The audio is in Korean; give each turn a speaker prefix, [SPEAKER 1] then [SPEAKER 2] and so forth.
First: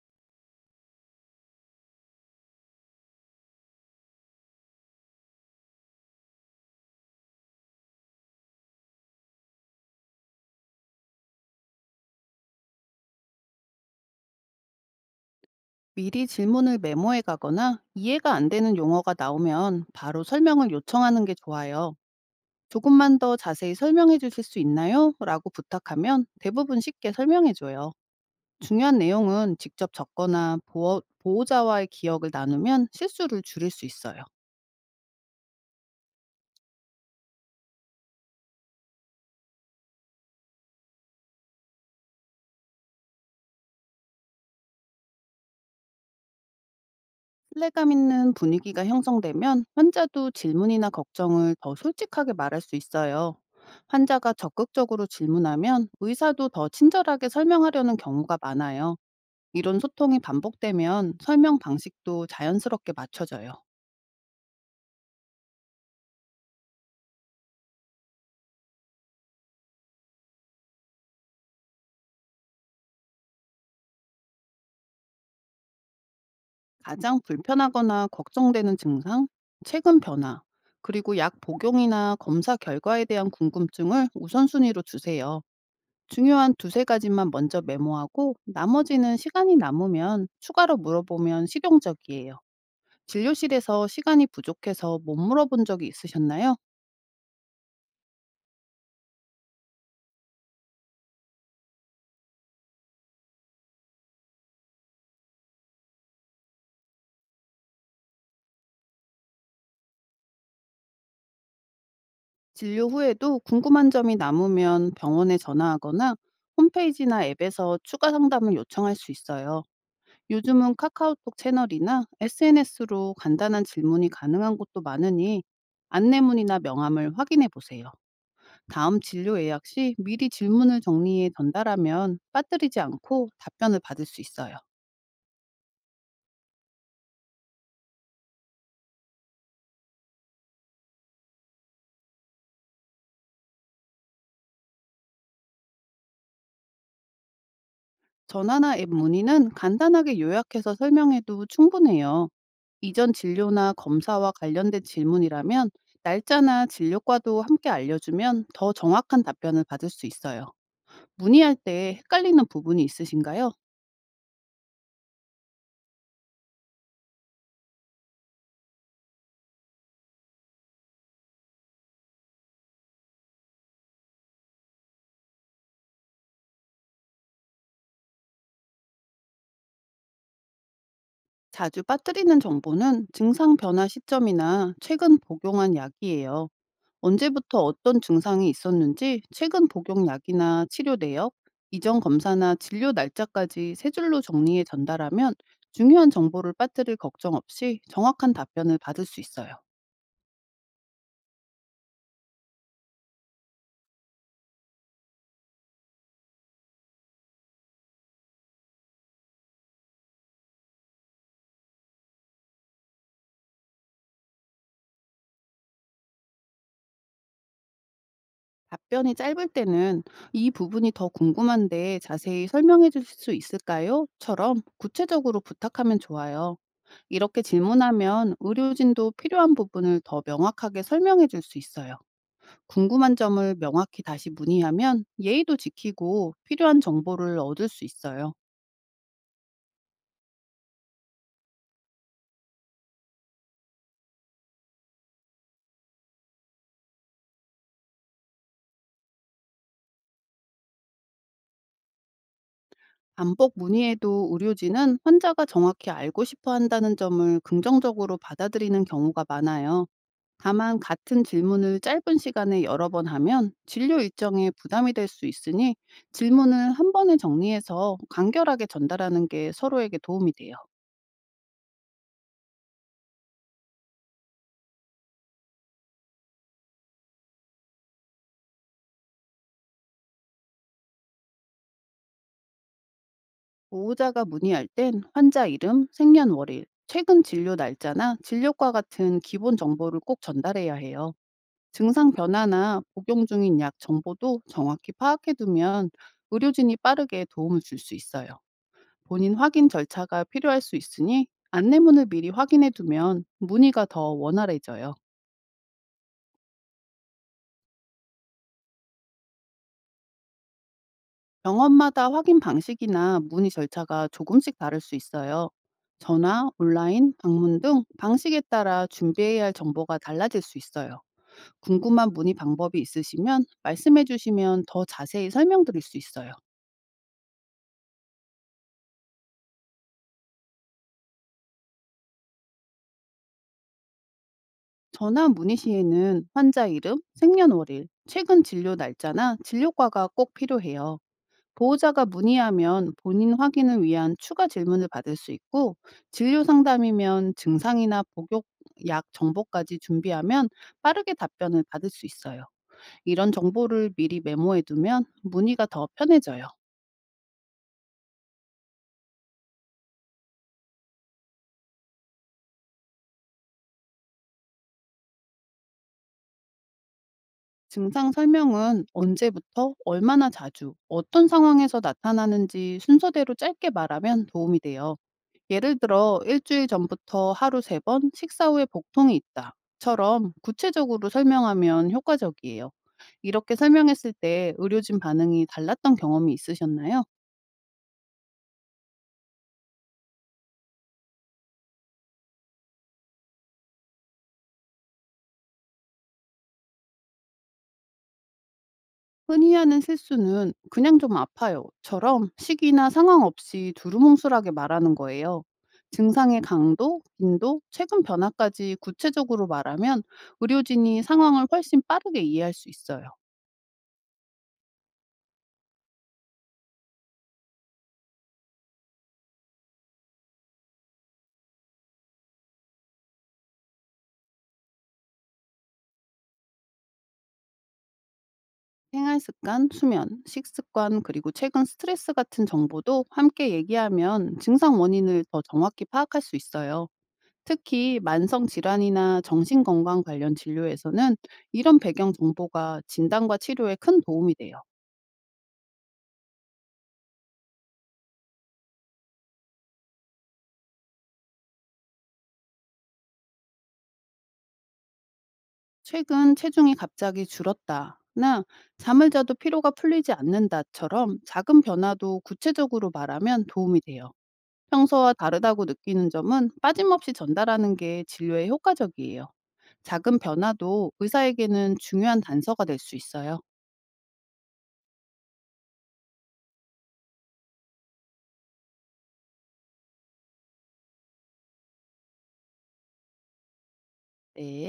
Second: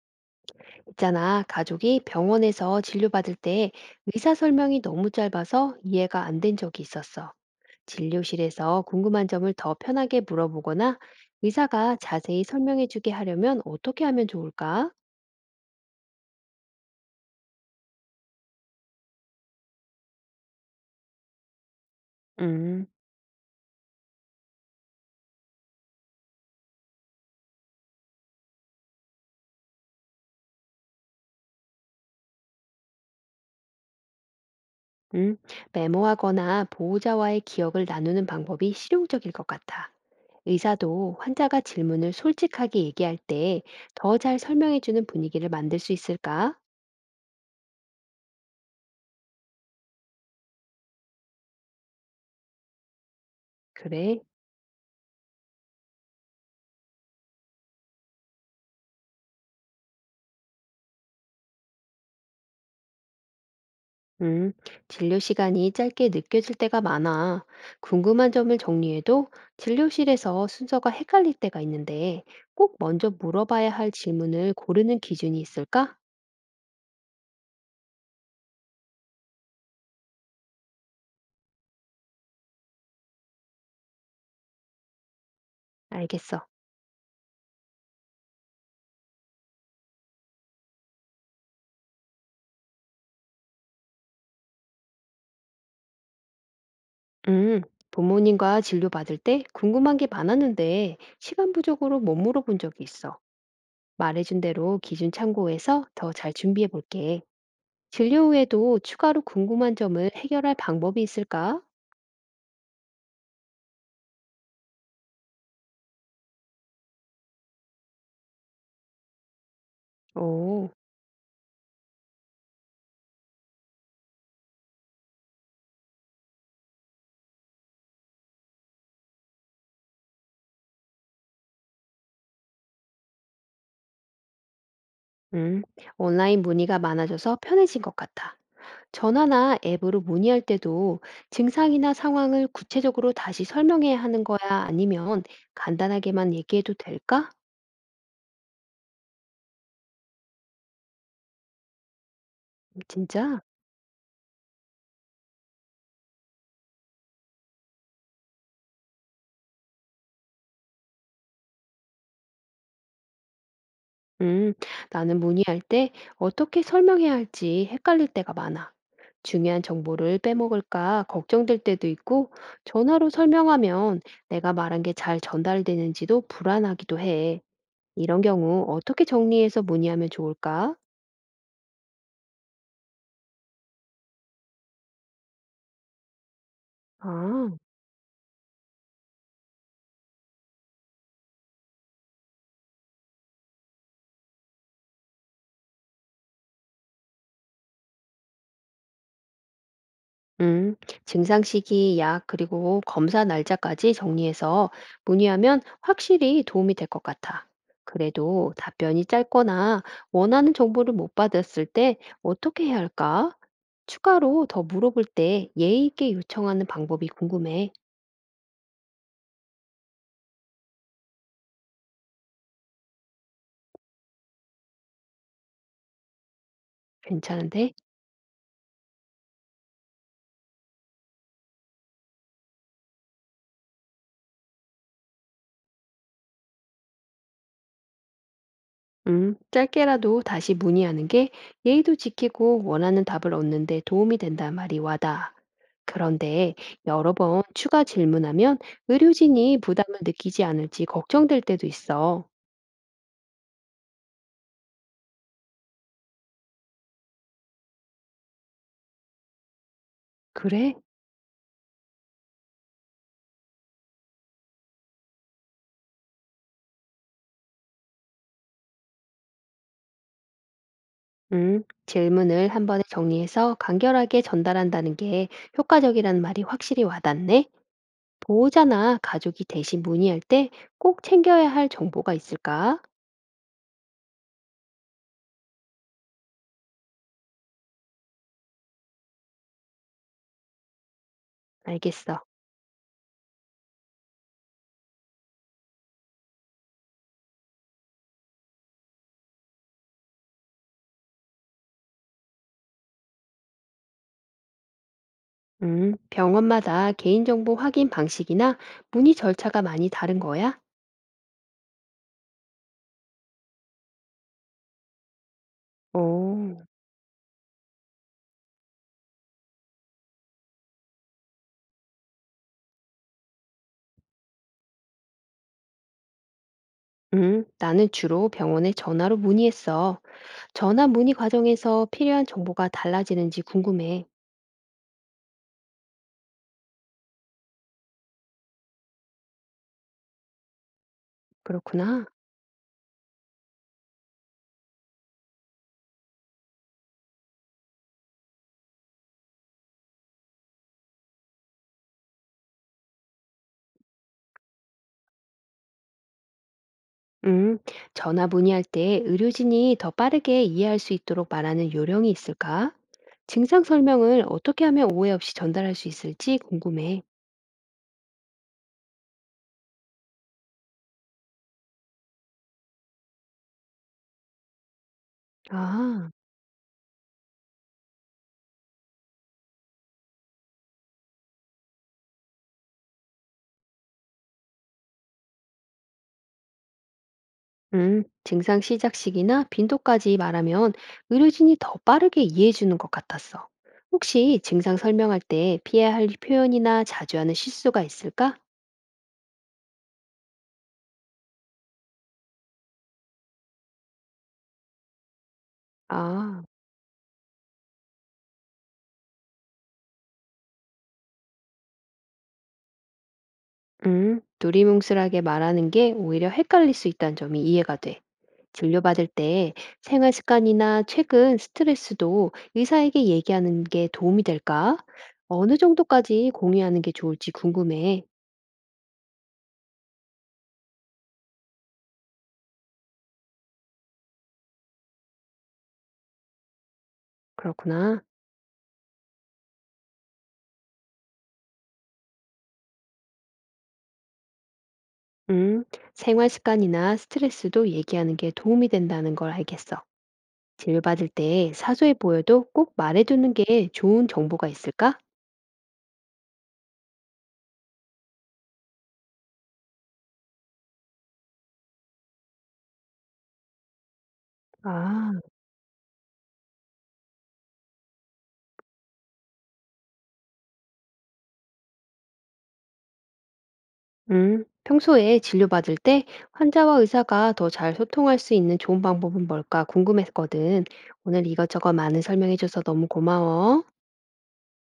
[SPEAKER 1] 있잖아, 가족이 병원에서 진료받을 때 의사 설명이 너무 짧아서 이해가 안 된 적이 있었어. 진료실에서 궁금한 점을 더 편하게 물어보거나 의사가 자세히 설명해주게 하려면 어떻게 하면 좋을까?
[SPEAKER 2] 미리 질문을 메모해 가거나 이해가 안 되는 용어가 나오면 바로 설명을 요청하는 게 좋아요.
[SPEAKER 1] 음,
[SPEAKER 2] 조금만 더 자세히 설명해 주실 수 있나요? 라고 부탁하면 대부분 쉽게 설명해 줘요. 중요한 내용은 직접 적거나 보호, 자와의 기억을 나누면 실수를 줄일 수 있어요.
[SPEAKER 1] 음, 메모하거나 보호자와의 기억을 나누는 방법이 실용적일 것 같아. 의사도 환자가 질문을 솔직하게 얘기할 때 더 잘 설명해주는 분위기를 만들 수 있을까?
[SPEAKER 2] 신뢰감 있는 분위기가 형성되면 환자도 질문이나 걱정을 더 솔직하게 말할 수 있어요.
[SPEAKER 1] 그래.
[SPEAKER 2] 환자가 적극적으로 질문하면 의사도 더 친절하게 설명하려는 경우가 많아요. 이런 소통이 반복되면 설명 방식도 자연스럽게 맞춰져요.
[SPEAKER 1] 음, 진료 시간이 짧게 느껴질 때가 많아. 궁금한 점을 정리해도 진료실에서 순서가 헷갈릴 때가 있는데 꼭 먼저 물어봐야 할 질문을 고르는 기준이 있을까?
[SPEAKER 2] 가장 불편하거나 걱정되는 증상, 체중 변화, 그리고 약 복용이나 검사 결과에 대한 궁금증을 우선순위로 두세요.
[SPEAKER 1] 알겠어.
[SPEAKER 2] 중요한 두세 가지만 먼저 메모하고 나머지는 시간이 남으면 추가로 물어보면 실용적이에요. 진료실에서 시간이 부족해서 못 물어본 적이 있으셨나요?
[SPEAKER 1] 음, 부모님과 진료받을 때 궁금한 게 많았는데 시간 부족으로 못 물어본 적이 있어. 말해준 대로 기준 참고해서 더 잘 준비해 볼게. 진료 후에도 추가로 궁금한 점을 해결할 방법이 있을까?
[SPEAKER 2] 진료 후에도 궁금한 점이 남으면 병원에 전화하거나 홈페이지나 앱에서 추가 상담을 요청할 수 있어요.
[SPEAKER 1] 오.
[SPEAKER 2] 요즘은 카카오톡 채널이나 SNS로 간단한 질문이 가능한 곳도 많으니 안내문이나 명함을 확인해 보세요. 다음 진료 예약 시 미리 질문을 정리해 전달하면 빠뜨리지 않고 답변을 받을 수 있어요.
[SPEAKER 1] 음, 온라인 문의가 많아져서 편해진 것 같아. 전화나 앱으로 문의할 때도 증상이나 상황을 구체적으로 다시 설명해야 하는 거야? 아니면 간단하게만 얘기해도 될까?
[SPEAKER 2] 전화나 앱 문의는 간단하게 요약해서 설명해도 충분해요. 이전
[SPEAKER 1] 진짜?
[SPEAKER 2] 진료나 검사와 관련된 질문이라면 날짜나 진료과도 함께 알려주면 더 정확한 답변을 받을 수 있어요. 문의할 때 헷갈리는 부분이 있으신가요?
[SPEAKER 1] 음, 나는 문의할 때 어떻게 설명해야 할지 헷갈릴 때가 많아. 중요한 정보를 빼먹을까 걱정될 때도 있고, 전화로 설명하면 내가 말한 게 잘 전달되는지도 불안하기도 해. 이런 경우 어떻게 정리해서 문의하면 좋을까?
[SPEAKER 2] 자주 빠뜨리는 정보는 증상 변화 시점이나 최근 복용한 약이에요.
[SPEAKER 1] 아.
[SPEAKER 2] 언제부터 어떤 증상이 있었는지, 최근 복용약이나 치료 내역, 이전 검사나 진료 날짜까지 세 줄로 정리해 전달하면 중요한 정보를 빠뜨릴 걱정 없이 정확한 답변을 받을 수 있어요.
[SPEAKER 1] 음, 증상 시기, 약, 그리고 검사 날짜까지 정리해서 문의하면 확실히 도움이 될 것 같아. 그래도 답변이 짧거나 원하는 정보를 못 받았을 때 어떻게 해야 할까? 추가로 더 물어볼 때 예의 있게 요청하는 방법이 궁금해.
[SPEAKER 2] 답변이 짧을 때는 이 부분이 더 궁금한데 자세히 설명해 주실 수 있을까요? 처럼 구체적으로 부탁하면 좋아요. 이렇게
[SPEAKER 1] 괜찮은데?
[SPEAKER 2] 질문하면 의료진도 필요한 부분을 더 명확하게 설명해 줄 수 있어요. 궁금한 점을 명확히 다시 문의하면 예의도 지키고 필요한 정보를 얻을 수 있어요.
[SPEAKER 1] 짧게라도 다시 문의하는 게 예의도 지키고 원하는 답을 얻는 데 도움이 된다 말이 와다. 그런데 여러 번 추가 질문하면 의료진이 부담을 느끼지 않을지 걱정될 때도 있어.
[SPEAKER 2] 반복 문의에도 의료진은 환자가 정확히 알고 싶어 한다는 점을 긍정적으로 받아들이는 경우가 많아요.
[SPEAKER 1] 그래?
[SPEAKER 2] 다만 같은 질문을 짧은 시간에 여러 번 하면 진료 일정에 부담이 될 수 있으니 질문을 한 번에 정리해서 간결하게 전달하는 게 서로에게 도움이 돼요.
[SPEAKER 1] 질문을 한 번에 정리해서 간결하게 전달한다는 게 효과적이라는 말이 확실히 와닿네. 보호자나 가족이 대신 문의할 때 꼭 챙겨야 할 정보가 있을까?
[SPEAKER 2] 보호자가 문의할 땐 환자 이름, 생년월일, 최근 진료 날짜나 진료과 같은 기본 정보를 꼭 전달해야 해요. 증상
[SPEAKER 1] 알겠어.
[SPEAKER 2] 변화나 복용 중인 약 정보도 정확히 파악해두면 의료진이 빠르게 도움을 줄 수 있어요. 본인 확인 절차가 필요할 수 있으니 안내문을 미리 확인해두면 문의가 더 원활해져요.
[SPEAKER 1] 병원마다 개인정보 확인 방식이나 문의 절차가 많이 다른 거야?
[SPEAKER 2] 병원마다 확인 방식이나 문의 절차가 조금씩 다를 수 있어요. 전화,
[SPEAKER 1] 오,
[SPEAKER 2] 온라인, 방문 등 방식에 따라 준비해야 할 정보가 달라질 수 있어요. 궁금한 문의 방법이 있으시면 말씀해 주시면 더 자세히 설명드릴 수 있어요.
[SPEAKER 1] 나는 주로 병원에 전화로 문의했어. 전화 문의 과정에서 필요한 정보가 달라지는지 궁금해.
[SPEAKER 2] 전화 문의 시에는 환자 이름, 생년월일, 최근 진료 날짜나 진료과가 꼭 필요해요. 보호자가
[SPEAKER 1] 그렇구나.
[SPEAKER 2] 문의하면 본인 확인을 위한 추가 질문을 받을 수 있고 진료 상담이면 증상이나 복용 약 정보까지 준비하면 빠르게 답변을 받을 수 있어요. 이런 정보를 미리 메모해 두면 문의가 더 편해져요.
[SPEAKER 1] 음, 전화 문의할 때 의료진이 더 빠르게 이해할 수 있도록 말하는 요령이 있을까? 증상 설명을 어떻게 하면 오해 없이 전달할 수 있을지 궁금해.
[SPEAKER 2] 증상 설명은 언제부터 얼마나 자주 어떤 상황에서 나타나는지 순서대로 짧게 말하면 도움이 돼요. 예를
[SPEAKER 1] 아.
[SPEAKER 2] 들어 "일주일 전부터 하루 3번 식사 후에 복통이 있다."처럼 구체적으로 설명하면 효과적이에요. 이렇게 설명했을 때 의료진 반응이 달랐던 경험이 있으셨나요?
[SPEAKER 1] 증상 시작 시기나 빈도까지 말하면 의료진이 더 빠르게 이해해 주는 것 같았어. 혹시 증상 설명할 때 피해야 할 표현이나 자주 하는 실수가 있을까?
[SPEAKER 2] 흔히 하는 실수는 "그냥 좀 아파요."처럼 시기나 상황 없이 두루뭉술하게 말하는 거예요. 증상의
[SPEAKER 1] 아,
[SPEAKER 2] 강도, 빈도, 최근 변화까지 구체적으로 말하면 의료진이 상황을 훨씬 빠르게 이해할 수 있어요.
[SPEAKER 1] 두리뭉술하게 말하는 게 오히려 헷갈릴 수 있다는 점이 이해가 돼. 진료받을 때 생활 습관이나 최근 스트레스도 의사에게 얘기하는 게 도움이 될까? 어느 정도까지 공유하는 게 좋을지 궁금해.
[SPEAKER 2] 생활 습관, 수면, 식습관, 그리고 최근 스트레스 같은 정보도 함께 얘기하면 증상 원인을 더 정확히 파악할 수 있어요. 특히
[SPEAKER 1] 그렇구나.
[SPEAKER 2] 만성 질환이나 정신 건강 관련 진료에서는 이런 배경 정보가 진단과 치료에 큰 도움이 돼요.
[SPEAKER 1] 음, 생활 습관이나 스트레스도 얘기하는 게 도움이 된다는 걸 알겠어. 진료받을 때 사소해 보여도 꼭 말해두는 게 좋은 정보가 있을까?
[SPEAKER 2] 최근 체중이 갑자기 줄었다나 잠을 자도 피로가 풀리지 않는다처럼 작은 변화도 구체적으로 말하면 도움이 돼요.
[SPEAKER 1] 아,
[SPEAKER 2] 평소와 다르다고 느끼는 점은 빠짐없이 전달하는 게 진료에 효과적이에요. 작은 변화도 의사에게는 중요한 단서가 될 수 있어요.
[SPEAKER 1] 평소에 진료받을 때 환자와 의사가 더 잘 소통할 수 있는 좋은 방법은 뭘까 궁금했거든. 오늘 이것저것 많은 설명해줘서 너무 고마워.
[SPEAKER 2] 네.